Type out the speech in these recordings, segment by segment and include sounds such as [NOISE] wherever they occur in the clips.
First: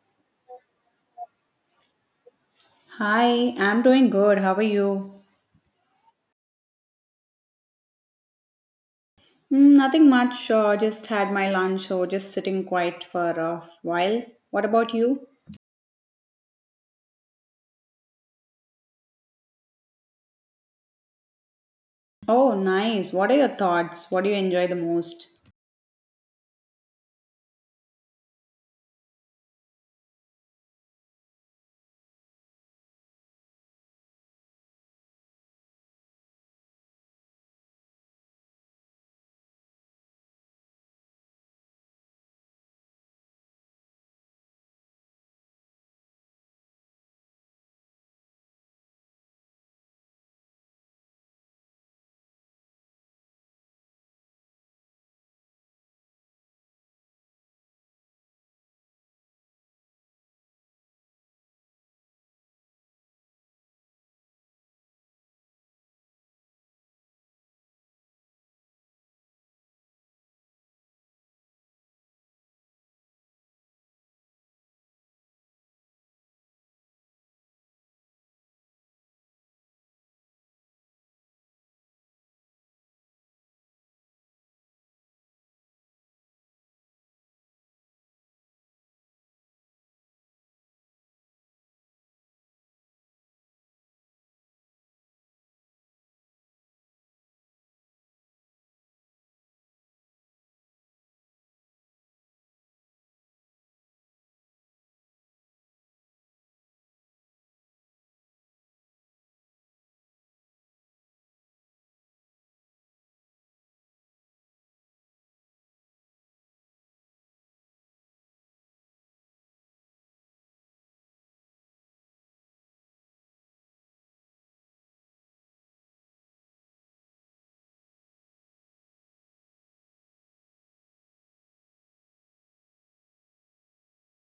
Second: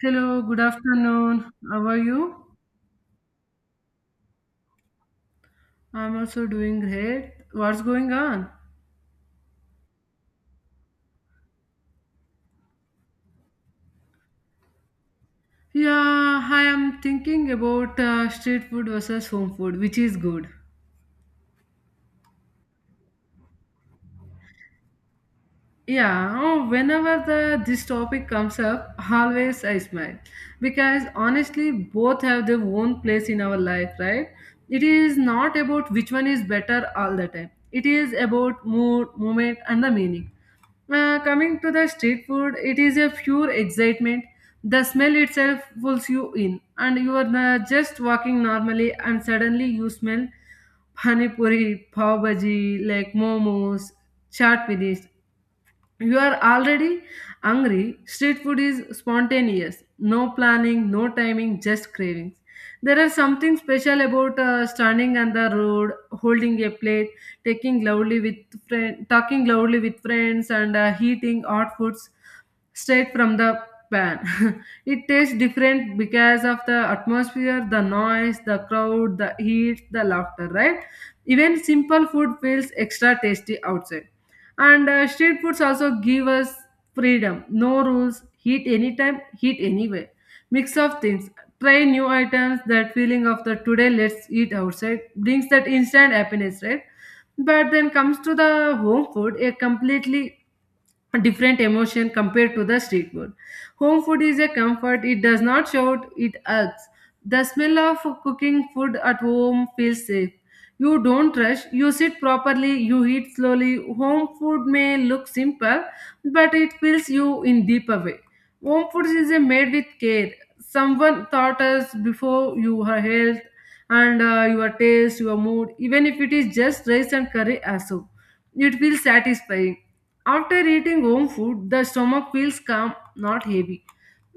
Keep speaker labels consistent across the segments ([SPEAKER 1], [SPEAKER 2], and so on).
[SPEAKER 1] Hello, good afternoon. How are you?
[SPEAKER 2] Hi, I'm doing good. How are you?
[SPEAKER 1] I'm also doing great. What's going on?
[SPEAKER 2] Nothing much. Just had my lunch, so just sitting quiet for a while. What about you?
[SPEAKER 1] Yeah, I am thinking about street food versus home food, which is good.
[SPEAKER 2] Oh, nice. What are your thoughts? What do you enjoy the most?
[SPEAKER 1] Yeah, oh, whenever the this topic comes up, always I smile because honestly, both have their own place in our life, right? It is not about which one is better all the time. It is about mood, moment, and the meaning. Coming to the street food, it is a pure excitement. The smell itself pulls you in, and you are just walking normally, and suddenly you smell pani puri, pav bhaji, like momos, chaat finished, you are already hungry. Street food is spontaneous, no planning, no timing, just cravings. There is something special about standing on the road holding a plate, taking loudly with friend, talking loudly with friends and eating hot foods straight from the pan. [LAUGHS] It tastes different because of the atmosphere, the noise, the crowd, the heat, the laughter, right? Even simple food feels extra tasty outside. And street foods also give us freedom, no rules, heat anytime, heat anyway. Mix of things. Try new items, that feeling of the today let's eat outside brings that instant happiness, right? But then comes to the home food, a completely different emotion compared to the street food. Home food is a comfort, it does not shout, it acts. The smell of cooking food at home feels safe. You don't rush, you sit properly, you eat slowly. Home food may look simple, but it fills you in deeper way. Home food is a made with care. Someone thought us before your health and your taste, your mood, even if it is just rice and curry as so. It feels satisfying after eating home food, the stomach feels calm, not heavy.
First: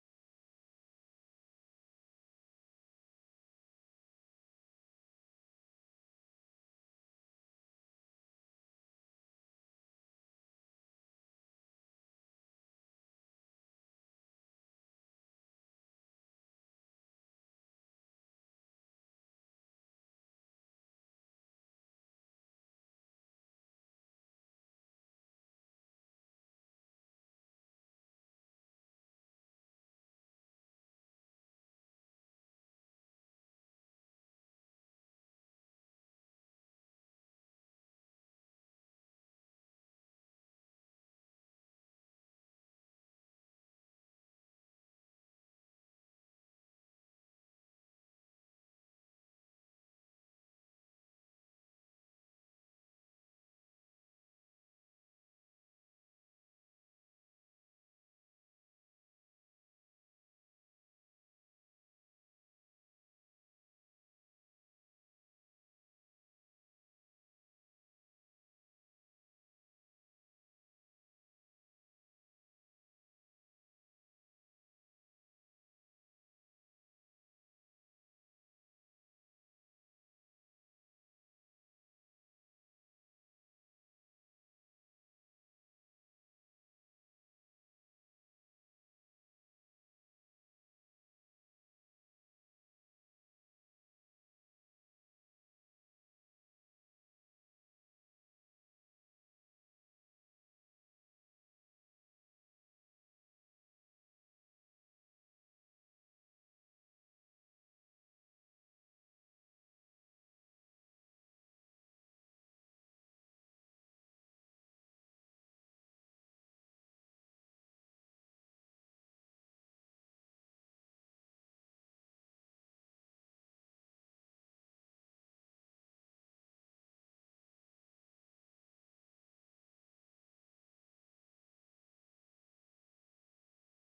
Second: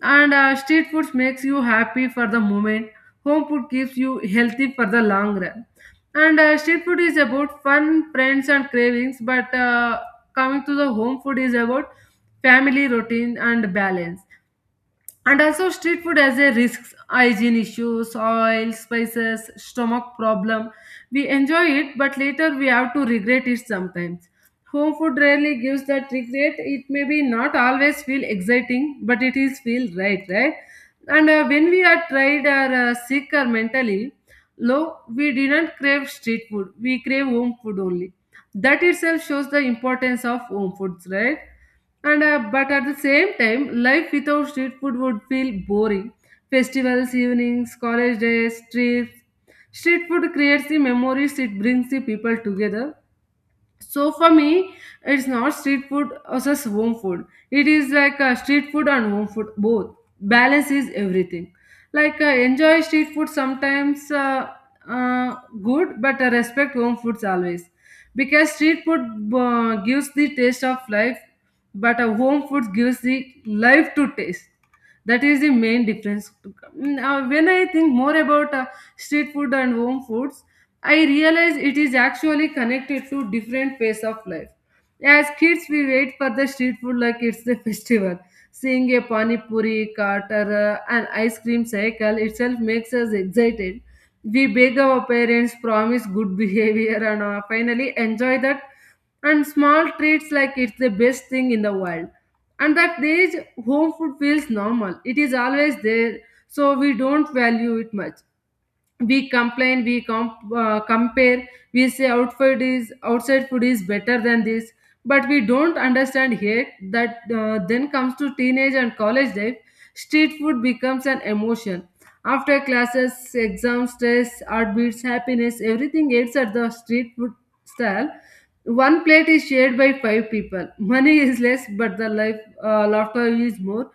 [SPEAKER 1] And street food makes you happy for the moment. Home food keeps you healthy for the long run. And street food is about fun, friends, and cravings. But Coming to the home food is about family routine and balance. And also street food has a risks, hygiene issues, oil, spices, stomach problem. We enjoy it, but later we have to regret it sometimes. Home food rarely gives that regret. It may be not always feel exciting, but it is feel right, right? And when we are tired or sick or mentally low, we didn't crave street food. We crave home food only. That itself shows the importance of home foods, right? And but at the same time, life without street food would feel boring. Festivals, evenings, college days, trips, street food creates the memories, it brings the people together. So for me, it's not street food versus home food. It is like street food and home food both. Balance is everything. Like enjoy street food sometimes uh, good, but respect home foods always. Because street food gives the taste of life, but home food gives the life to taste. That is the main difference. When I think more about street food and home foods, I realize it is actually connected to different phase of life. As kids, we wait for the street food like it's the festival. Seeing a pani puri cart or an ice cream cycle itself makes us excited. We beg our parents, promise good [LAUGHS] behavior, and finally enjoy that. And small treats like it's the best thing in the world. And that age, home food feels normal. It is always there, so we don't value it much. We complain, we compare, we say outfit is outside food is better than this, but we don't understand yet that then comes to teenage and college life. Street food becomes an emotion. After classes, exam stress, heartbeats, happiness, everything eats at the street food stall. One plate is shared by five people, money is less, but the life, laughter is more.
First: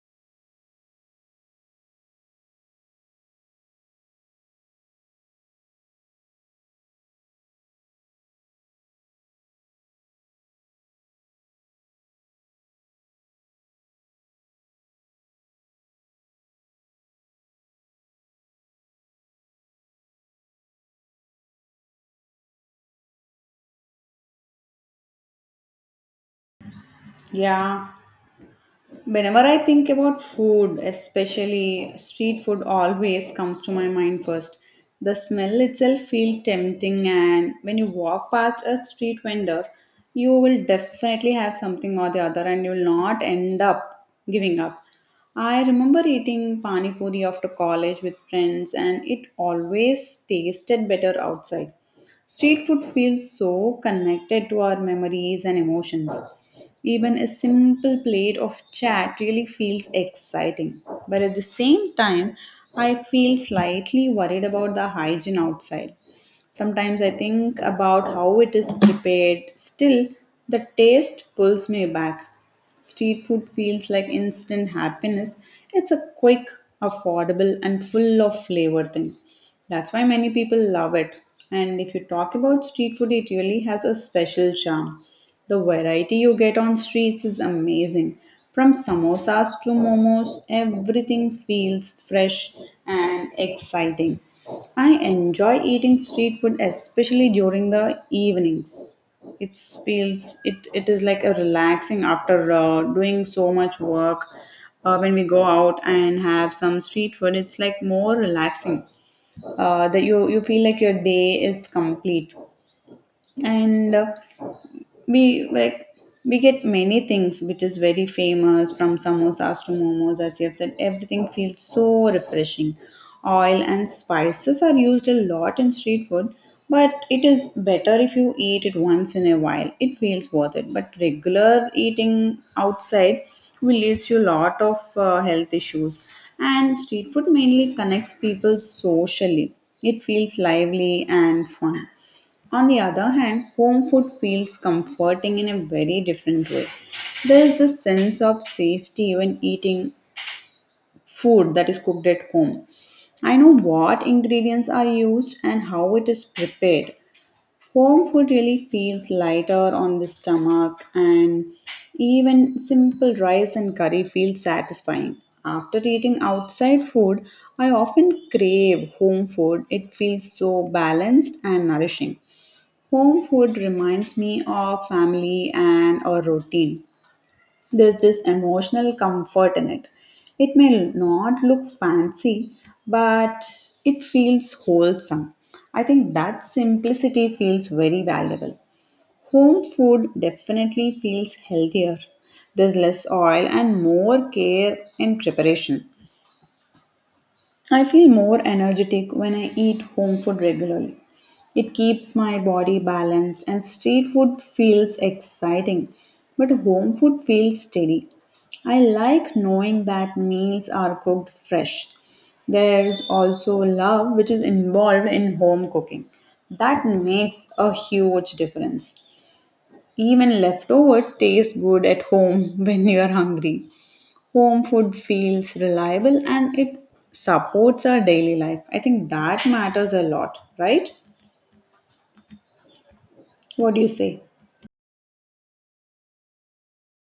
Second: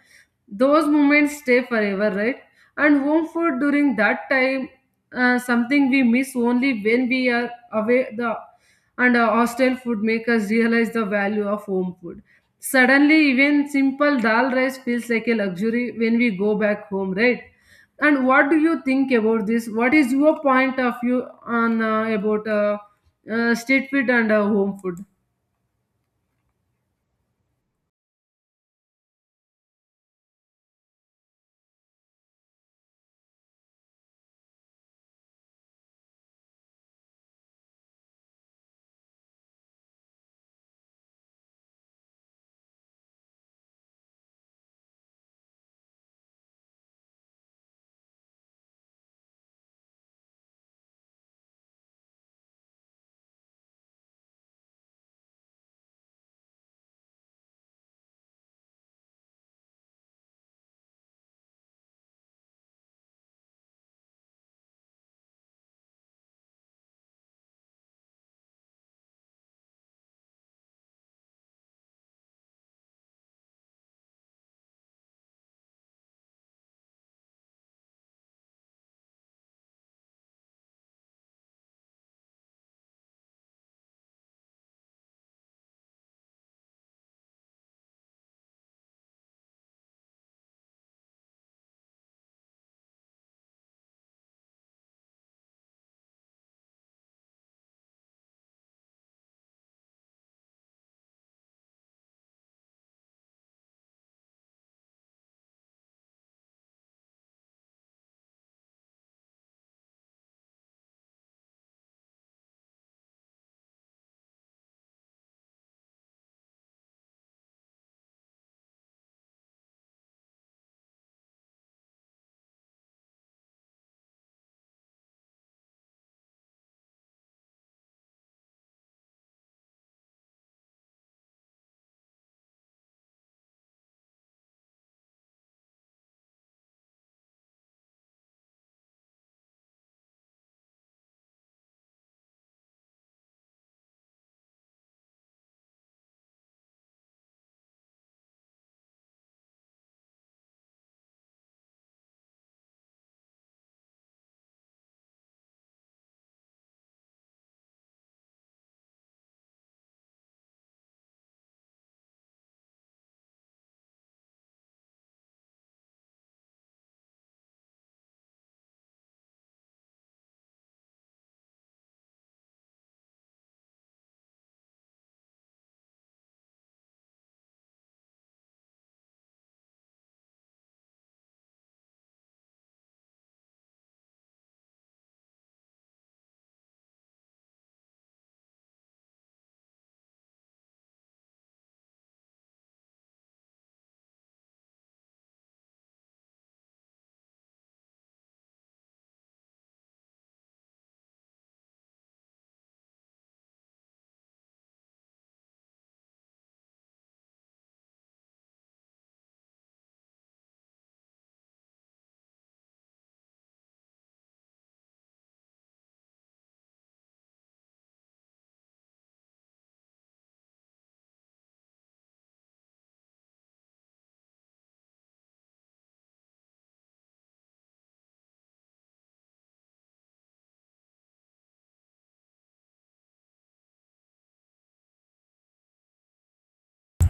[SPEAKER 1] Those moments stay forever, right? And home food during that time, something we miss only when we are away. The and hostel food make us realize the value of home food. Suddenly, even simple dal rice feels like a luxury when we go back home, right? And what do you think about this? What is your point of view on about street food and home food?
[SPEAKER 2] Yeah. Whenever I think about food, especially street food, always comes to my mind first. The smell itself feels tempting, and when you walk past a street vendor, you will definitely have something or the other, and you will not end up giving up. I remember eating pani puri after college with friends, and it always tasted better outside. Street food feels so connected to our memories and emotions. Even a simple plate of chat really feels exciting. But at the same time, I feel slightly worried about the hygiene outside. Sometimes I think about how it is prepared. Still, the taste pulls me back. Street food feels like instant happiness. It's a quick, affordable, and full of flavor thing. That's why many people love it. And if you talk about street food, it really has a special charm. The variety you get on streets is amazing. From samosas to momos, everything feels fresh and exciting. I enjoy eating street food especially during the evenings. It feels it is like a relaxing after doing so much work. When we go out and have some street food, it's like more relaxing. That you feel like your day is complete and we like we get many things which is very famous from samosas to momos, as you have said, everything feels so refreshing. Oil and spices are used a lot in street food, but it is better if you eat it once in a while. It feels worth it, but regular eating outside will leads you a lot of health issues. And street food mainly connects people socially. It feels lively and fun. On the other hand, home food feels comforting in a very different way. There is this sense of safety when eating food that is cooked at home. I know what ingredients are used and how it is prepared. Home food really feels lighter on the stomach, and even simple rice and curry feels satisfying. After eating outside food, I often crave home food. It feels so balanced and nourishing. Home food reminds me of family and a routine. There's this emotional comfort in it. It may not look fancy, but it feels wholesome. I think that simplicity feels very valuable. Home food definitely feels healthier. There's less oil and more care in preparation. I feel more energetic when I eat home food regularly. It keeps my body balanced, and street food feels exciting, but home food feels steady. I like knowing that meals are cooked fresh. There's also love which is involved in home cooking. That makes a huge difference. Even leftovers taste good at home [LAUGHS] when you're hungry. Home food feels reliable, and it supports our daily life. I think that matters a lot, right? What do you say?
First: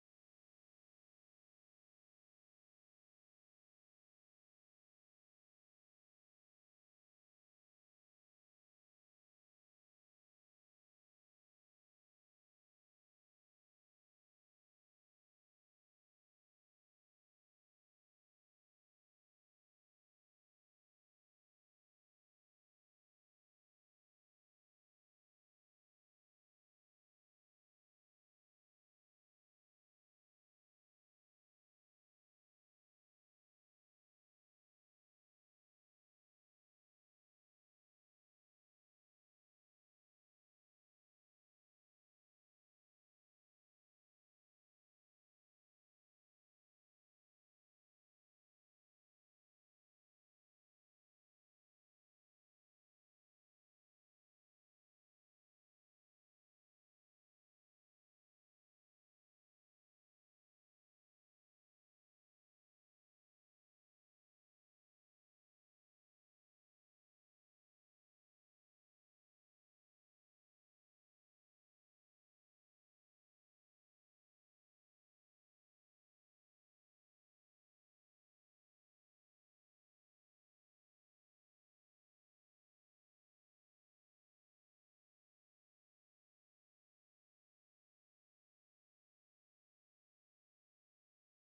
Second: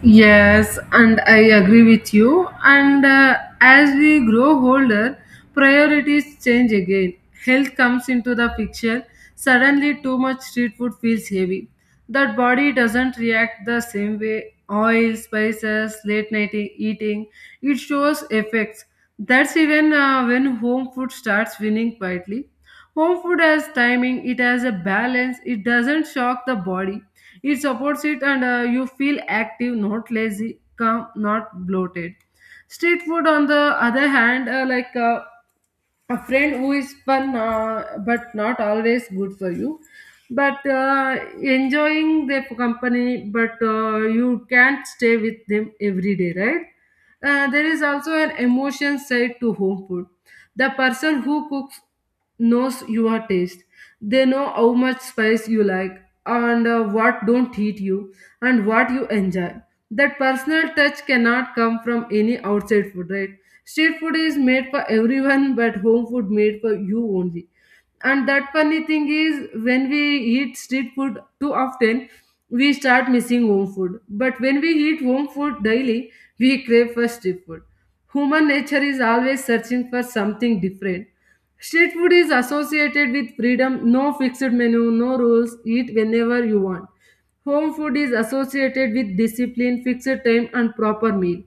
[SPEAKER 1] Yes, and I agree with you. And as we grow older, priorities change again. Health comes into the picture. Suddenly, too much street food feels heavy. That body doesn't react the same way. Oil, spices, late night eating, it shows effects. That's even when home food starts winning quietly. Home food has timing, it has a balance, it doesn't shock the body, it supports it, and you feel active, not lazy, calm, not bloated. Street food, on the other hand, like a friend who is fun but not always good for you, but enjoying their company, but you can't stay with them every day, right? There is also an emotion side to home food. The person who cooks knows your taste. They know how much spice you like and what don't heat you and what you enjoy. That personal touch cannot come from any outside food, right? Street food is made for everyone, but home food made for you only. And that funny thing is, when we eat street food too often, we start missing home food. But when we eat home food daily, we crave for street food. Human nature is always searching for something different. Street food is associated with freedom, no fixed menu, no rules, eat whenever you want. Home food is associated with discipline, fixed time and proper meal.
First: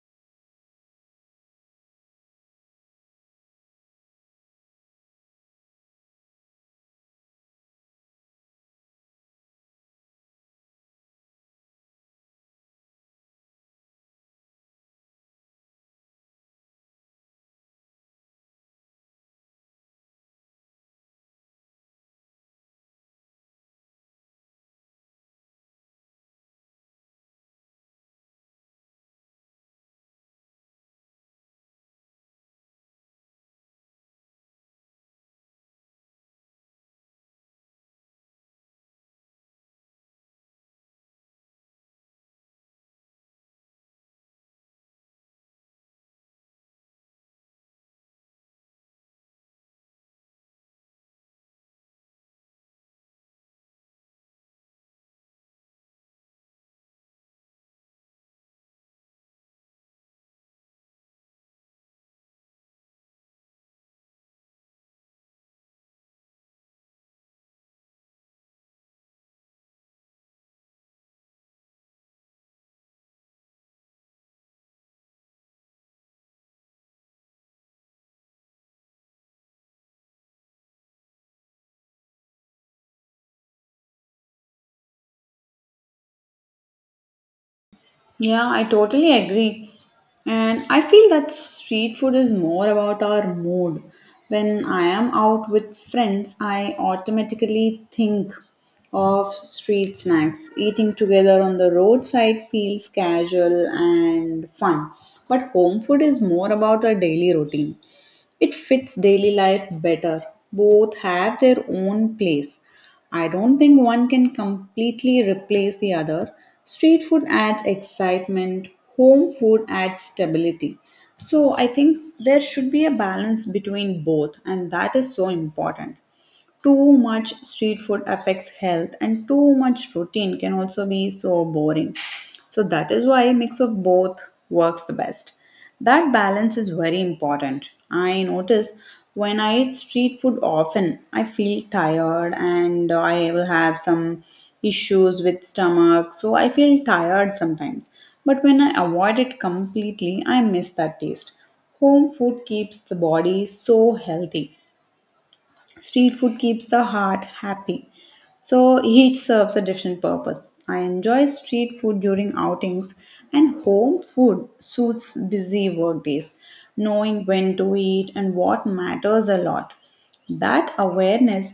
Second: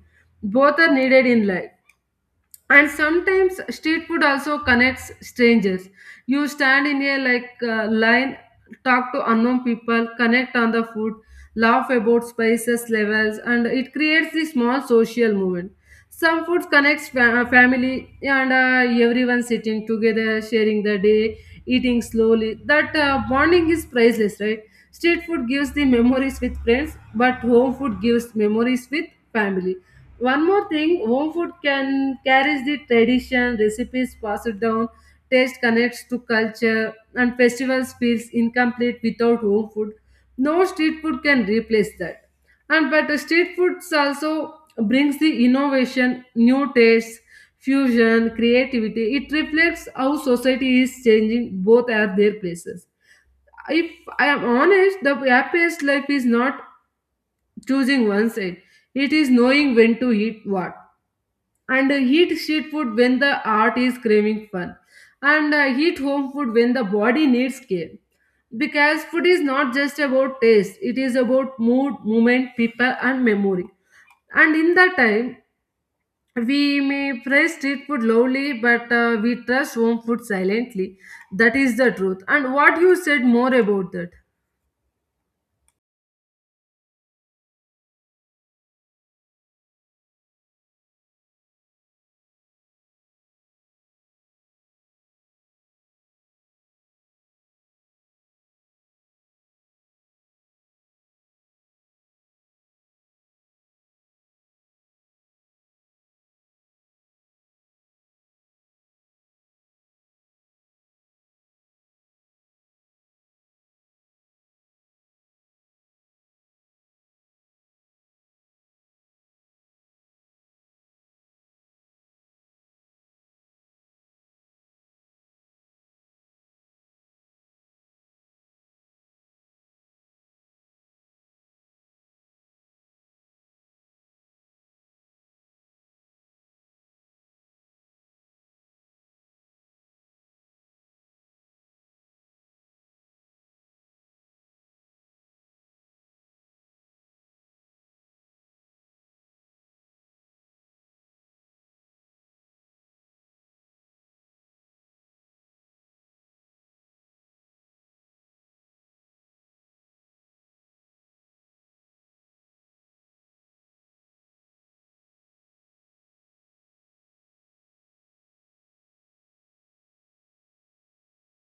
[SPEAKER 1] Both are needed in life. And sometimes street food also connects strangers. You stand in a like line, talk to unknown people, connect on the food, laugh about spices levels, and it creates this small social movement. Some foods connects family, and everyone sitting together, sharing the day, eating slowly, that bonding is priceless, right? Street food gives the memories with friends, but home food gives memories with family. One more thing, home food can carries the tradition, recipes passed down, taste connects to culture, and festivals feels incomplete without home food. No street food can replace that. And but the street foods also brings the innovation, new tastes, fusion, creativity. It reflects how society is changing. Both are their places. If I am honest, the happiest life is not choosing one side. It is knowing when to eat what, and eat street food when the art is craving fun, and eat home food when the body needs care. Because food is not just about taste, it is about mood, moment, people and memory. And in that time, we may praise street food loudly, but we trust home food silently. That is the truth. And what you said more about that?
[SPEAKER 2] Yeah, I totally agree. And I feel that street food is more about our mood. When I am out with friends, I automatically think of street snacks. Eating together on the roadside feels casual and fun. But home food is more about our daily routine. It fits daily life better. Both have their own place. I don't think one can completely replace the other. Street food adds excitement, home food adds stability. So I think there should be a balance between both, and that is so important. Too much street food affects health, and too much routine can also be so boring. So that is why mix of both works the best. That balance is very important. I notice when I eat street food often, I feel tired and I will have some issues with stomach. So I feel tired sometimes. But when I avoid it completely, I miss that taste. Home food keeps the body so healthy. Street food keeps the heart happy. So each serves a different purpose. I enjoy street food during outings, and home food suits busy work days. Knowing when to eat and what matters a lot. That awareness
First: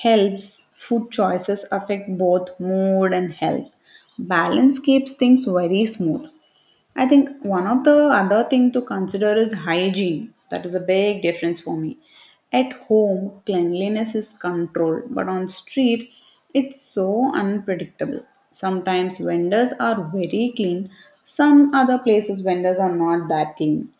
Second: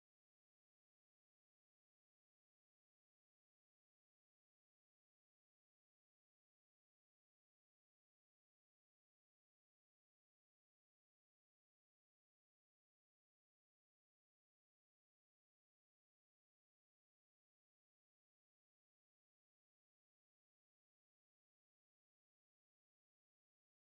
[SPEAKER 2] helps food choices affect both mood and health. Balance keeps things very smooth. I think one of the other thing to consider is hygiene. That is a big difference for me. At home, cleanliness is controlled, but on street, it's so unpredictable. Sometimes vendors are very clean, some other places vendors are not that clean.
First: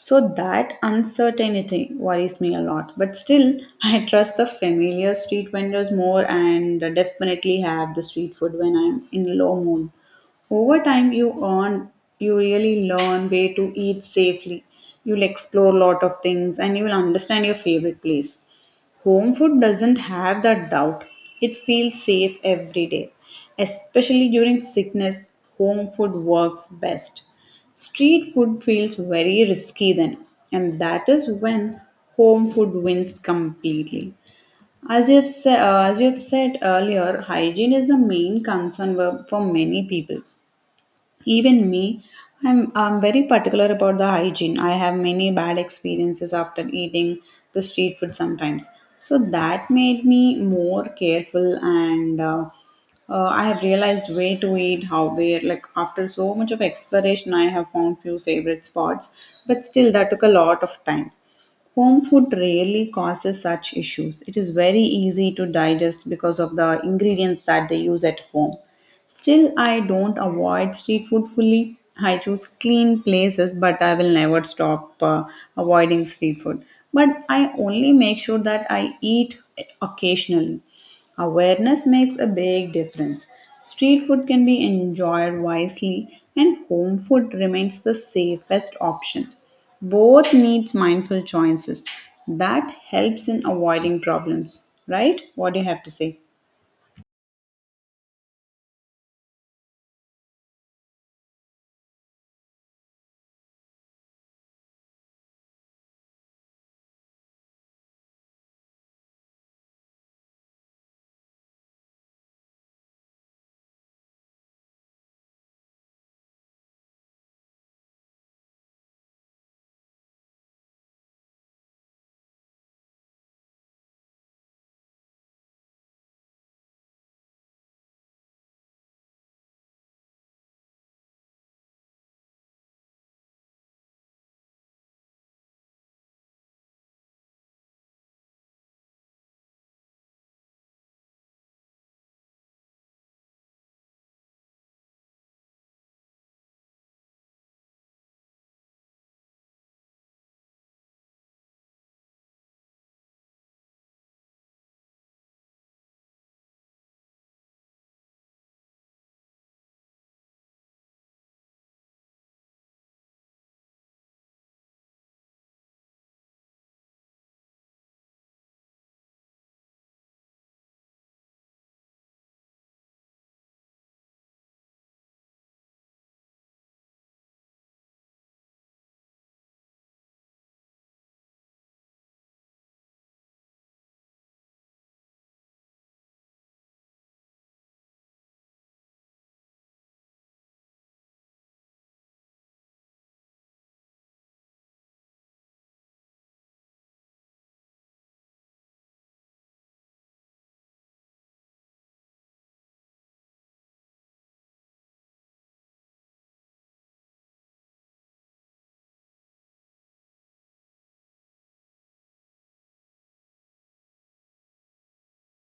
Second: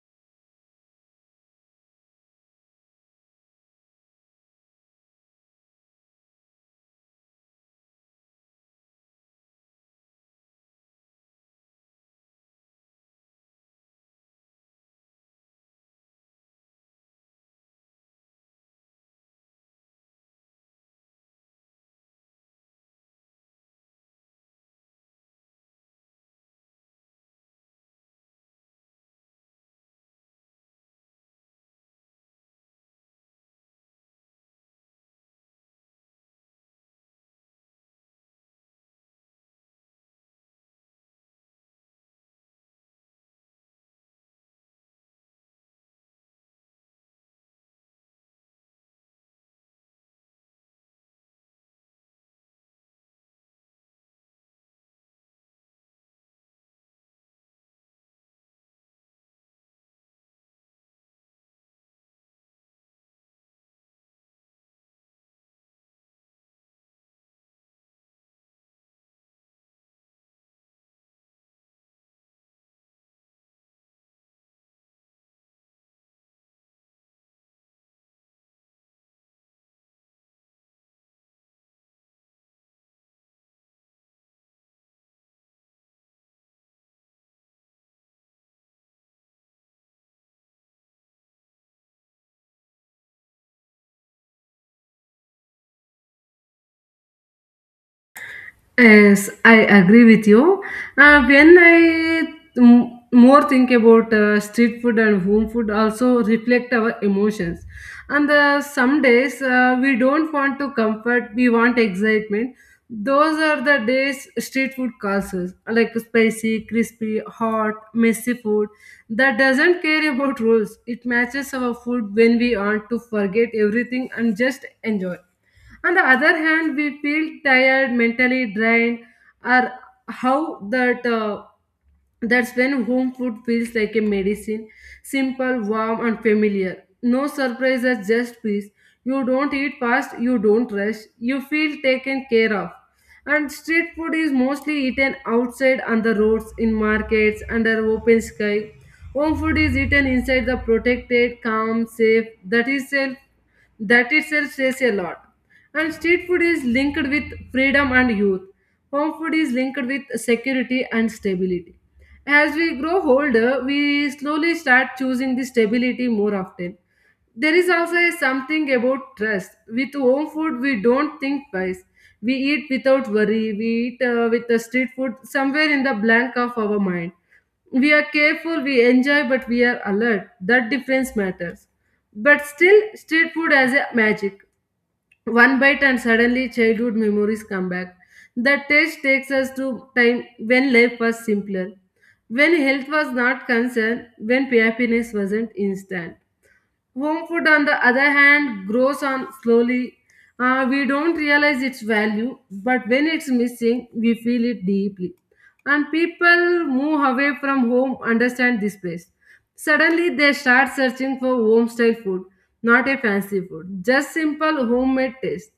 [SPEAKER 2] So that uncertainty worries me a lot. But still, [LAUGHS] I trust the familiar street vendors more and definitely have the street food when I'm in low mood. Over time, you really learn where to eat safely. You'll explore a lot of things, and you will understand your favorite place. Home food doesn't have that doubt. It feels safe every day. Especially during sickness, home food works best. Street food feels very risky then, and that is when home food wins completely. As you've said earlier, hygiene is the main concern for many people. Even me, I'm very particular about the hygiene. I have many bad experiences after eating the street food sometimes. So that made me more careful, and I have realized where to eat, how, where. Like after so much of exploration, I have found few favorite spots, but still that took a lot of time. Home food rarely causes such issues. It is very easy to digest because of the ingredients that they use at home. Still, I don't avoid street food fully. I choose clean places, but I will never stop avoiding street food. But I only make sure that I eat occasionally. Awareness makes a big difference. Street food can be enjoyed wisely, and home food remains the safest option. Both needs mindful choices. That helps in avoiding problems, right? What do you have to say?
[SPEAKER 1] Yes, I agree with you. When I more think about street food and home food, also reflect our emotions. And some days we don't want to comfort, we want excitement. Those are the days street food causes, like spicy, crispy, hot, messy food that doesn't care about rules. It matches our food when we want to forget everything and just enjoy. On the other hand, we feel tired, mentally drained, or how that that's when home food feels like a medicine, simple, warm, and familiar. No surprises, just peace. You don't eat fast, you don't rush, you feel taken care of. And street food is mostly eaten outside on the roads, in markets, under open sky. Home food is eaten inside the protected, calm, safe. That is self. That itself says a lot. And street food is linked with freedom and youth. Home food is linked with security and stability. As we grow older, we slowly start choosing the stability more often. There is also a something about trust. With home food, we don't think twice. We eat without worry. We eat with the street food somewhere in the blank of our mind. We are careful, we enjoy, but we are alert. That difference matters. But still, street food has a magic. One bite and suddenly childhood memories come back. The taste takes us to time when life was simpler, when health was not concerned, when happiness wasn't instant. Home food, on the other hand, grows on slowly. We don't realize its value, but when it's missing, we feel it deeply. And people move away from home understand this place. Suddenly, they start searching for home style food, not a fancy food, just simple homemade taste.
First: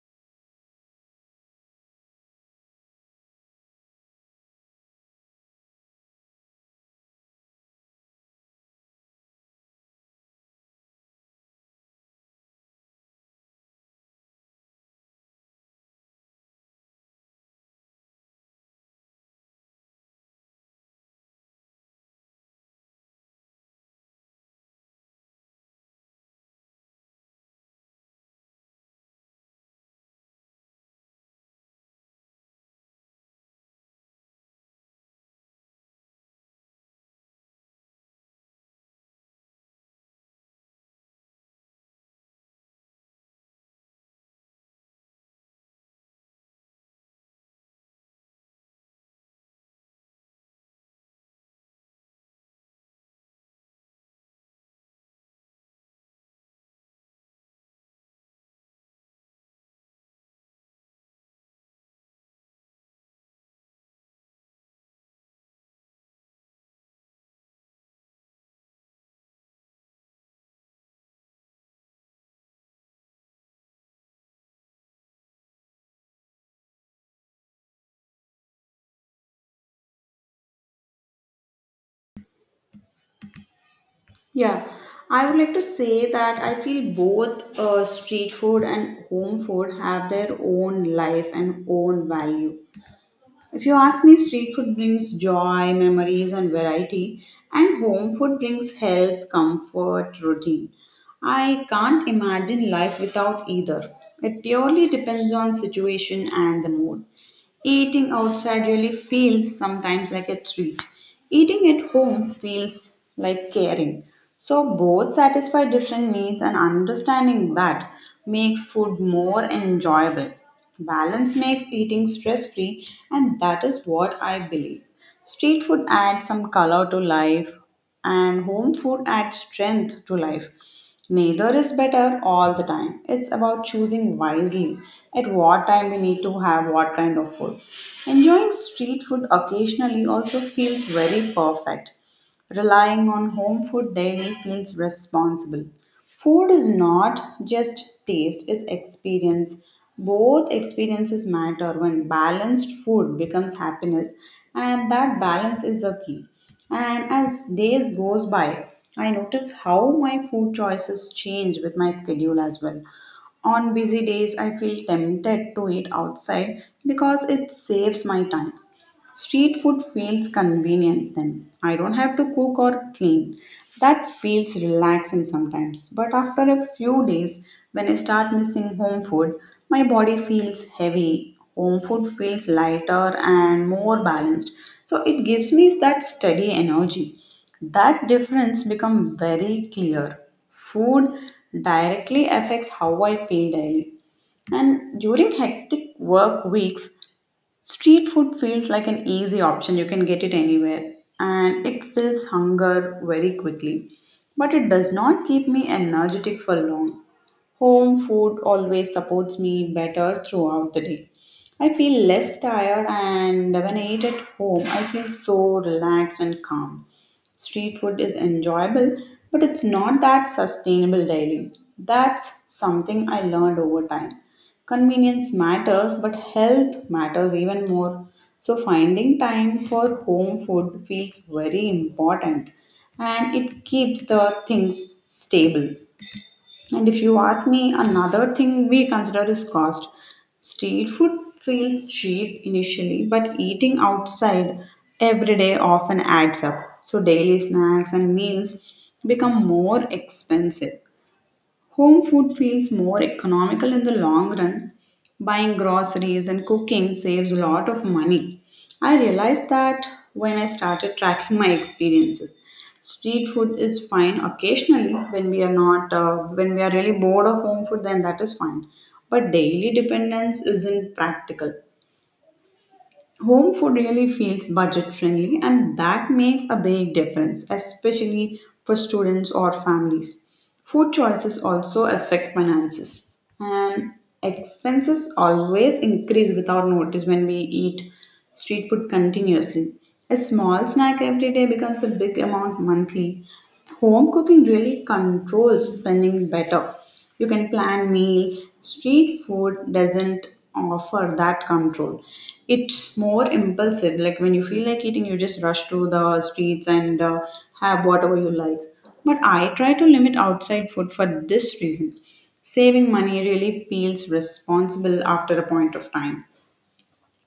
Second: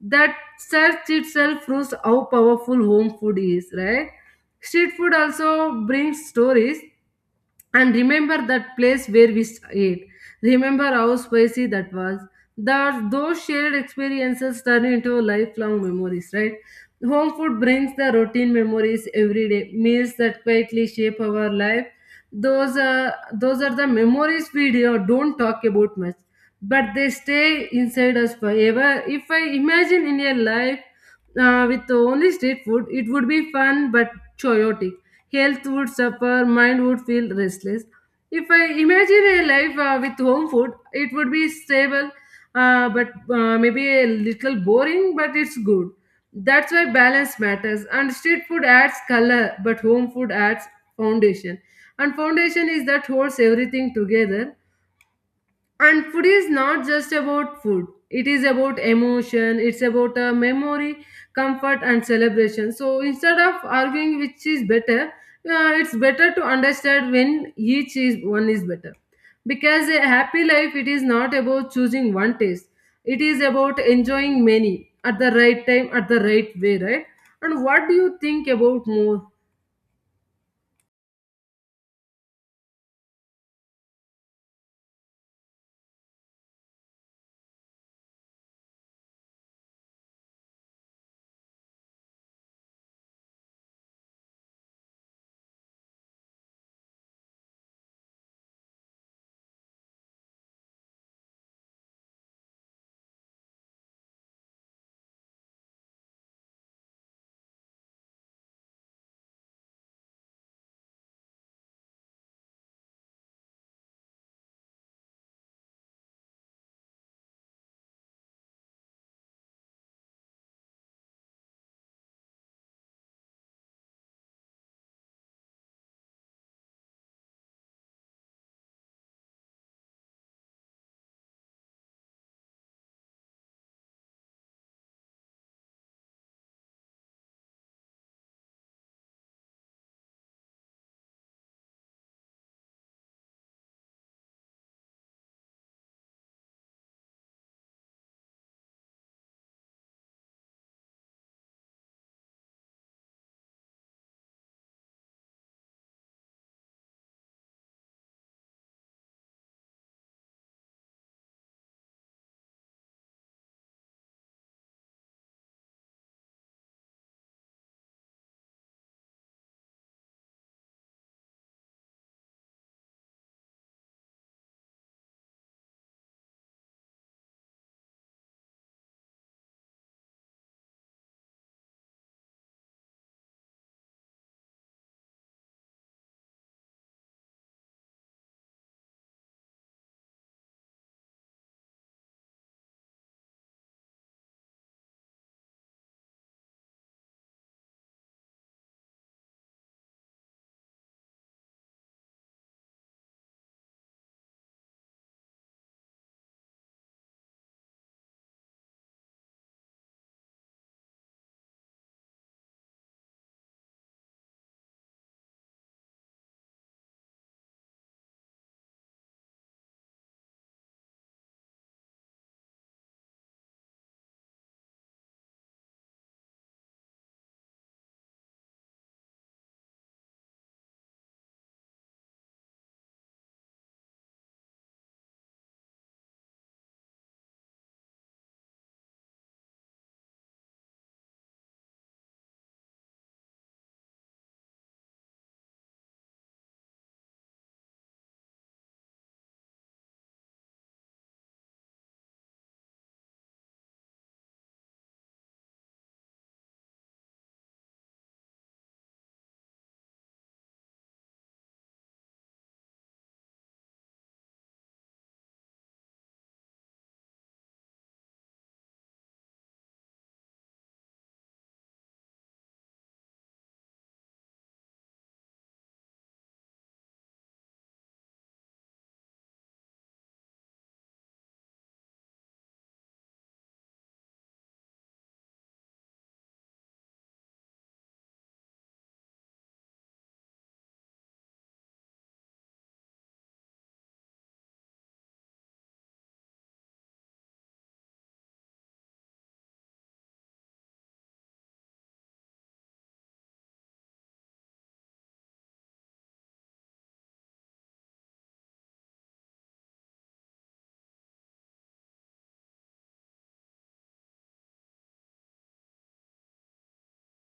[SPEAKER 1] That search itself proves how powerful home food is, right? Street food also brings stories and remember that place where we ate. Remember how spicy that was. That those shared experiences turn into lifelong memories, right? Home food brings the routine memories every day, meals that quietly shape our life. Those are the memories we don't talk about much, but they stay inside us forever. If I imagine in a life with only street food, it would be fun but chaotic. Health would suffer, mind would feel restless. If I imagine a life with home food, it would be stable, but maybe a little boring, but it's good. That's why balance matters. And street food adds color, but home food adds foundation. And foundation is that holds everything together. And food is not just about food. It is about emotion, it's about a memory, comfort, and celebration. So instead of arguing which is better, it's better to understand when each is one is better. Because a happy life, it is not about choosing one taste. It is about enjoying many at the right time, at the right way, right? And what do you think about more?
[SPEAKER 2] Yeah, I would like to say that I feel both street food and home food have their own life and own value. If you ask me, street food brings joy, memories, and variety, and home food brings health, comfort, routine. I can't imagine life without either. It purely depends on situation and the mood. Eating outside really feels sometimes like a treat. Eating at home feels like caring. So, both satisfy different needs, and understanding that makes food more enjoyable. Balance makes eating stress free, and that is what I believe. Street food adds some color to life, and home food adds strength to life. Neither is better all the time. It's about choosing wisely at what time we need to have what kind of food. Enjoying street food occasionally also feels very perfect. Relying on home food daily feels responsible. Food is not just taste, it's experience. Both experiences matter when balanced food becomes happiness, and that balance is the key. And as days goes by, I notice how my food choices change with my schedule as well. On busy days, I feel tempted to eat outside because it saves my time. Street food feels convenient then. I don't have to cook or clean. That feels relaxing sometimes. But after a few days, when I start missing home food, my body feels heavy. Home food feels lighter and more balanced. So it gives me that steady energy. That difference becomes very clear. Food directly affects how I feel daily. And during hectic work weeks, street food feels like an easy option. You can get it anywhere, and it fills hunger very quickly. But it does not keep me energetic for long. Home food always supports me better throughout the day. I feel less tired, and when I eat at home, I feel so relaxed and calm. Street food is enjoyable, but it's not that sustainable daily. That's something I learned over time. Convenience matters, but health matters even more. So, finding time for home food feels very important, and it keeps the things stable. And if you ask me, another thing we consider is cost. Street food feels cheap initially, but eating outside every day often adds up. So daily snacks and meals become more expensive. Home food feels more economical in the long run. Buying groceries and cooking saves a lot of money. I realized that when I started tracking my experiences. Street food is fine occasionally when we are not when we are really bored of home food, then that is fine. But daily dependence isn't practical. Home food really feels budget friendly, and that makes a big difference, especially for students or families. Food choices also affect finances, and expenses always increase without notice when we eat street food continuously. A small snack every day becomes a big amount monthly. Home cooking really controls spending better. You can plan meals. Street food doesn't offer that control. It's more impulsive. Like when you feel like eating, you just rush to the streets and have whatever you like. But I try to limit outside food for this reason. Saving money really feels responsible after a point of time.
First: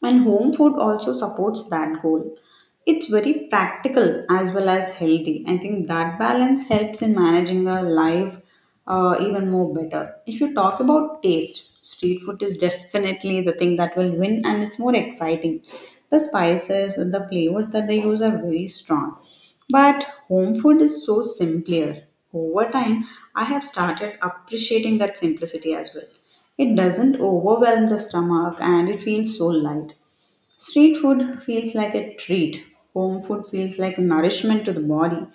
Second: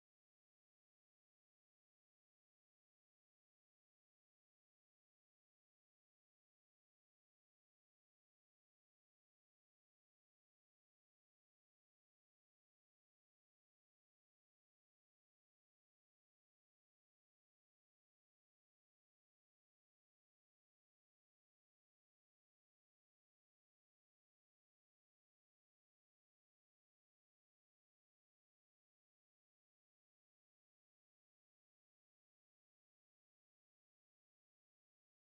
[SPEAKER 2] And home food also supports that goal. It's very practical as well as healthy. I think that balance helps in managing our life even more better. If you talk about taste, street food is definitely the thing that will win, and it's more exciting. The spices and the flavors that they use are very strong. But home food is so simpler. Over time, I have started appreciating that simplicity as well. It doesn't overwhelm the stomach and it feels so light. Street food feels like a treat. Home food feels like nourishment to the body.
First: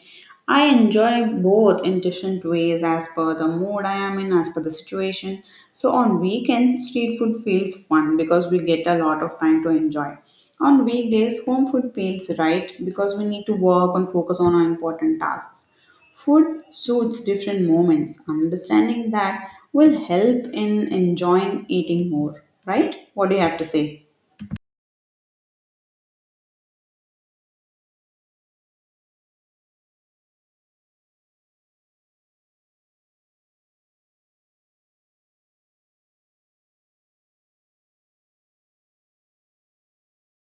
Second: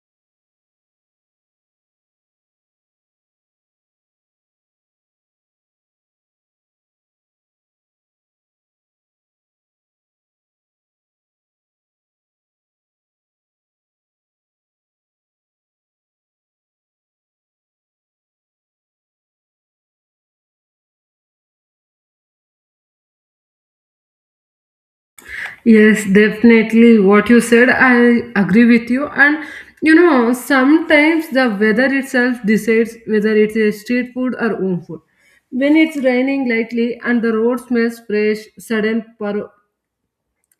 [SPEAKER 2] I enjoy both in different ways as per the mood I am in, as per the situation. So on weekends, street food feels fun because we get a lot of time to enjoy. On weekdays, home food feels right because we need to work and focus on our important tasks. Food suits different moments. Understanding that will help in enjoying eating more, right? What do you have to say?
[SPEAKER 1] Yes, definitely. What you said, I agree with you. And you know, sometimes the weather itself decides whether it's a street food or home food. When it's raining lightly and the road smells fresh, sudden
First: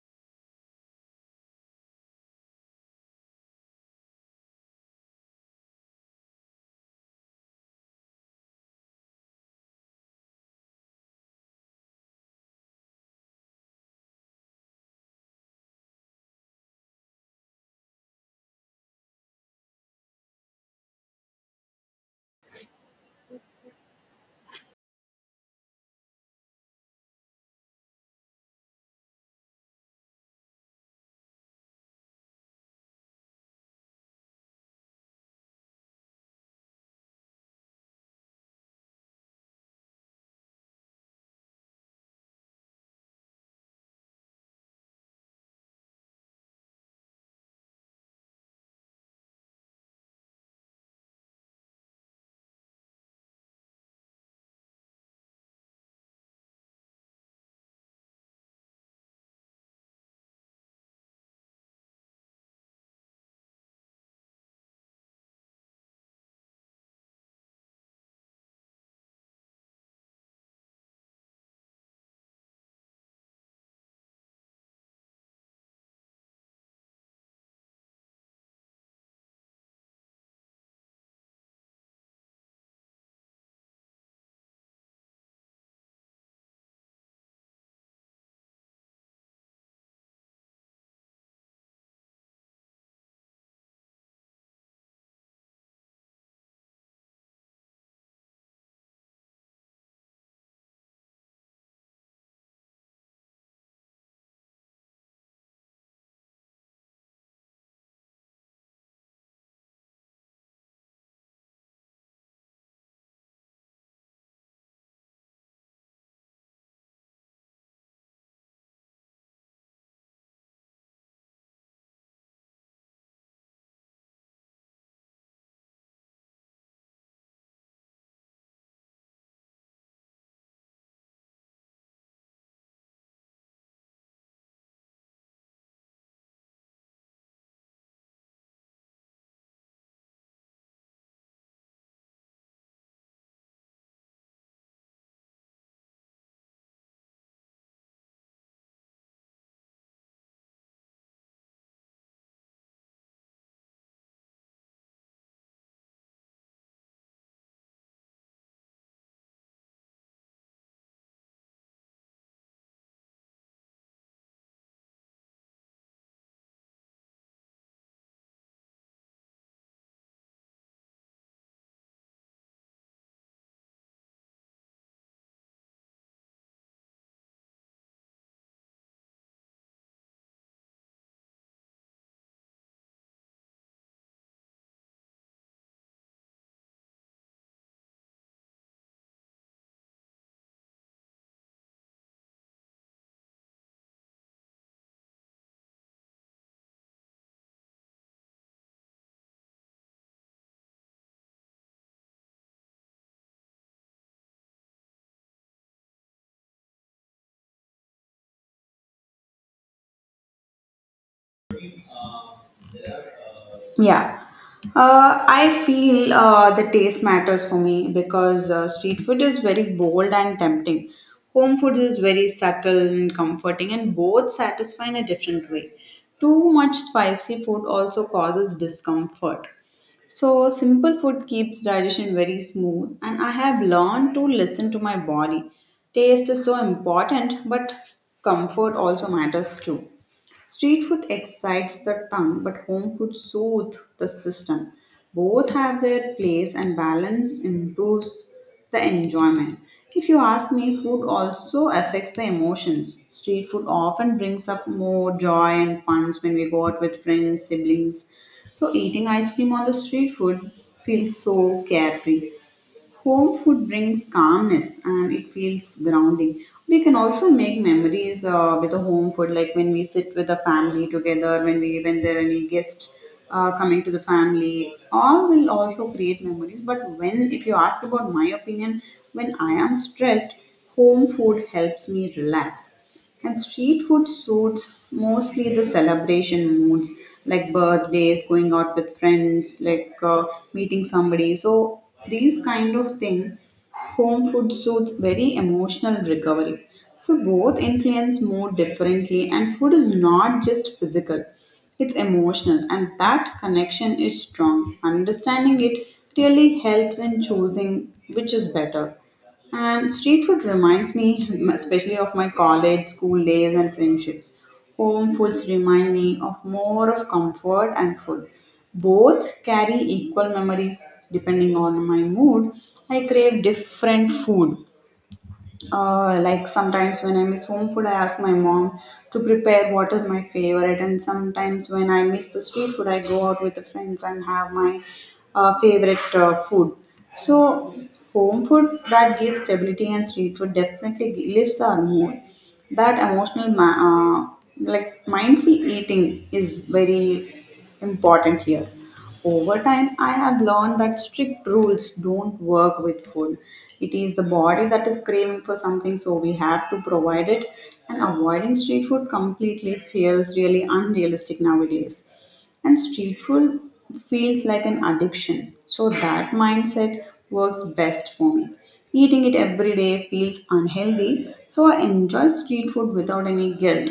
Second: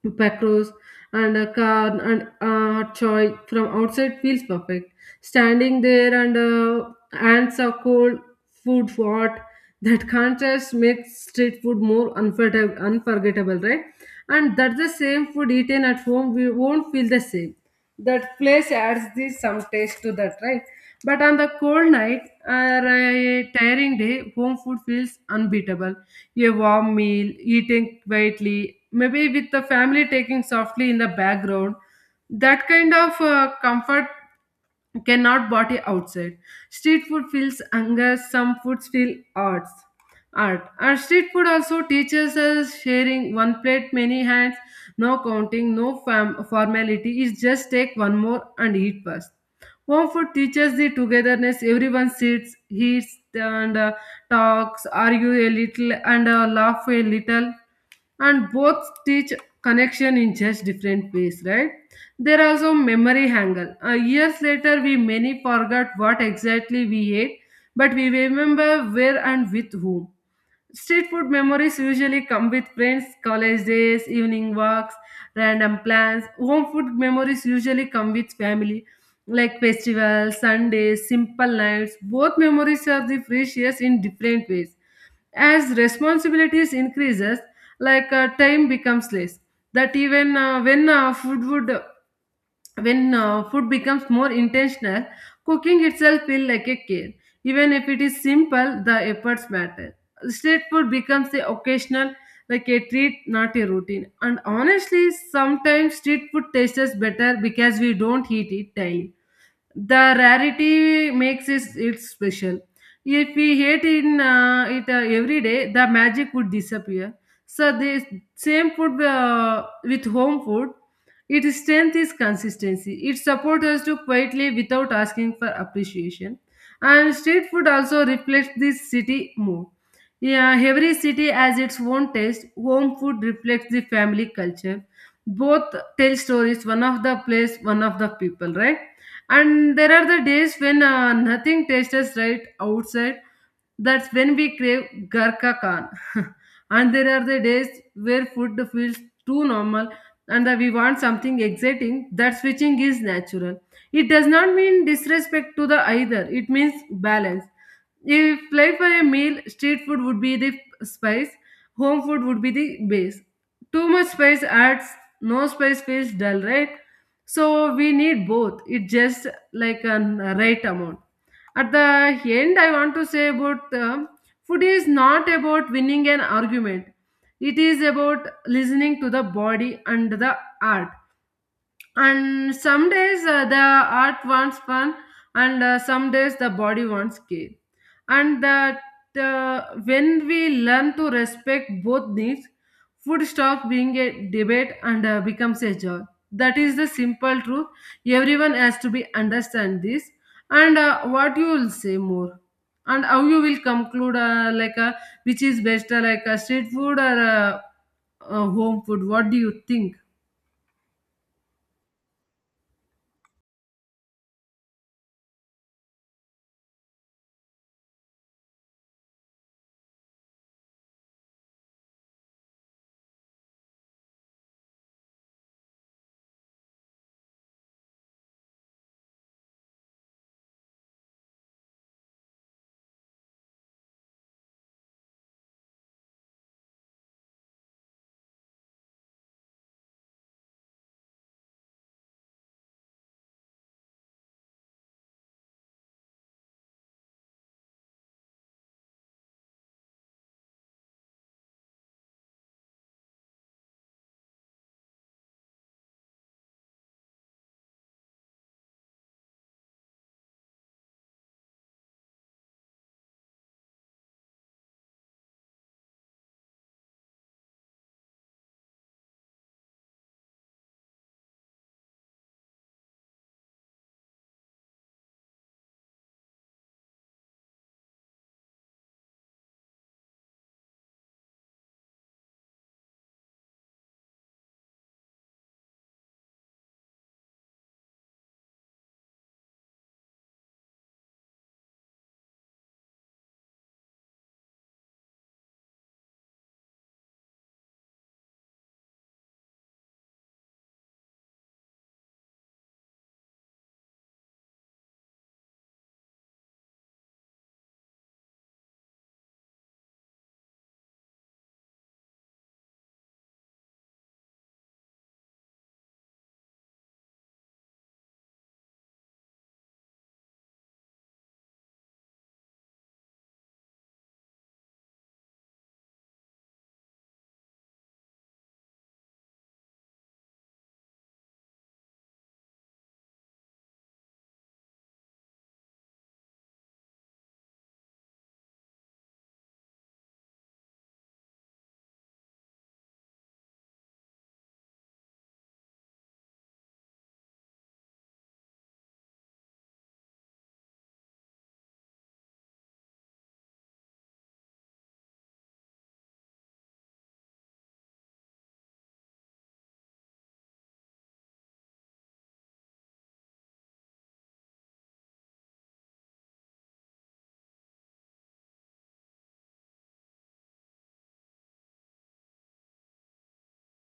[SPEAKER 1] Pacros and a car and choy from outside feels perfect. Standing there and ants are cold, food hot. [LAUGHS] That contrast makes street food more unforgettable, right? And that's the same food eaten at home. We won't feel the same, that place adds this some taste to that, right? But on the cold night or a tiring day, home food feels unbeatable. A warm meal eating quietly maybe with the family taking softly in the background, that kind of comfort cannot body outside. Street food feels hunger, some foods feel odds art. Our street food also teaches us sharing, one plate, many hands, no counting, no formality. Is just take one more and eat first. Home food teaches the togetherness. Everyone sits, eats, and talks, argue a little, and laugh a little. And both teach connection in just different ways, right? There are also memory angle. Years later, we many forgot what exactly we ate, but we remember where and with whom. Street food memories usually come with friends, college days, evening walks, random plans. Home food memories usually come with family, like festivals, Sundays, simple nights. Both memories are the precious in different ways. As responsibilities increases, like time becomes less. That even when food would when food becomes more intentional, cooking itself feels like a care. Even if it is simple, the efforts matter. Street food becomes the occasional, like a treat, not a routine. And honestly, sometimes street food tastes better because we don't eat it daily. The rarity makes it special. If we ate in it every day, the magic would disappear. So the same food with home food, its strength is consistency. It supports us to quietly without asking for appreciation. And street food also reflects this city mood, yeah, every city has its own taste. Home food reflects the family culture. Both tell stories, one of the place, one of the people, right? And there are the days when nothing tastes right outside, that's when we crave Garka Khan. [LAUGHS] And there are the days where food feels too normal and that we want something exciting. That switching is natural. It does not mean disrespect to the either, it means balance. If life were a meal, street food would be the spice, home food would be the base. Too much spice adds, no spice feels dull, right? So we need both. It's just like a right amount. At the end, I want to say about food is not about winning an argument. It is about listening to the body and the heart. And some days the heart wants fun, and some days the body wants care. And that when we learn to respect both needs, food stops being a debate and becomes a joy. That is the simple truth. Everyone has to be understand this. And what you will say more, and how you will conclude, which is best, like street food or home food. What do you think?
[SPEAKER 2] Yeah. I feel the taste matters for me because street food is very bold and tempting. Home food is very subtle and comforting, and both satisfy in a different way. Too much spicy food also causes discomfort. So simple food keeps digestion very smooth, and I have learned to listen to my body. Taste is so important, but comfort also matters too. Street food excites the tongue, but home food soothes the system. Both have their place, and balance improves the enjoyment. If you ask me, food also affects the emotions. Street food often brings up more joy and fun when we go out with friends, siblings. So eating ice cream on the street food feels so carefree. Home food brings calmness and it feels grounding. We can also make memories with the home food, like when we sit with the family together, when there are any guests coming to the family. All will also create memories. But when, if you ask about my opinion, when I am stressed, home food helps me relax. And street food suits mostly the celebration moods, like birthdays, going out with friends, like meeting somebody. So these kind of thing, home food suits very emotional recovery. So both influence mood differently, and food is not just physical; it's emotional, and that connection is strong. Understanding it really helps in choosing which is better. And street food reminds me, especially of my college, school days, and friendships. Home foods remind me of more of comfort and food. Both carry equal memories depending on my mood. I crave different food. Like sometimes when I miss home food, I ask my mom to prepare what is my favorite. And sometimes when I miss the street food, I go out with the friends and have my favorite food. So home food that gives stability and street food definitely lifts our mood. That emotional, ma- uh, like mindful eating is very important here. Over time, I have learned that strict rules don't work with food. It is the body that is craving for something, so we have to provide it. And avoiding street food completely feels really unrealistic nowadays. And street food feels like an addiction. So that mindset works best for me. Eating it every day feels unhealthy. So I enjoy street food without any guilt.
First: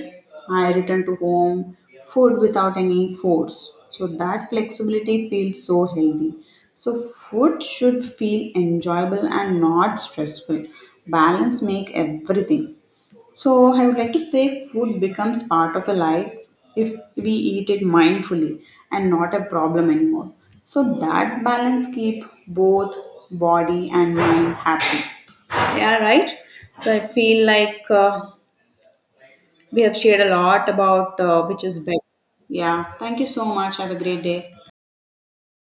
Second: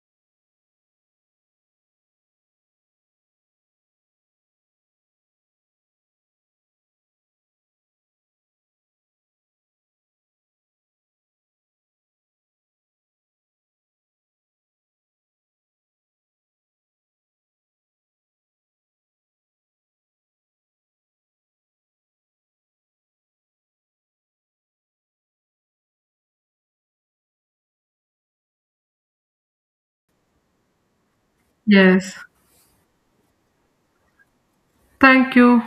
[SPEAKER 2] I return to home food without any force. So that flexibility feels so healthy. So food should feel enjoyable and not stressful. Balance make everything. So I would like to say food becomes part of a life if we eat it mindfully and not a problem anymore. So that balance keep both body and mind happy. Yeah, right. So I feel like we have shared a lot about which is better.
[SPEAKER 1] Yes.
[SPEAKER 2] Yeah. Thank you so much. Have a great day.
[SPEAKER 1] Thank you.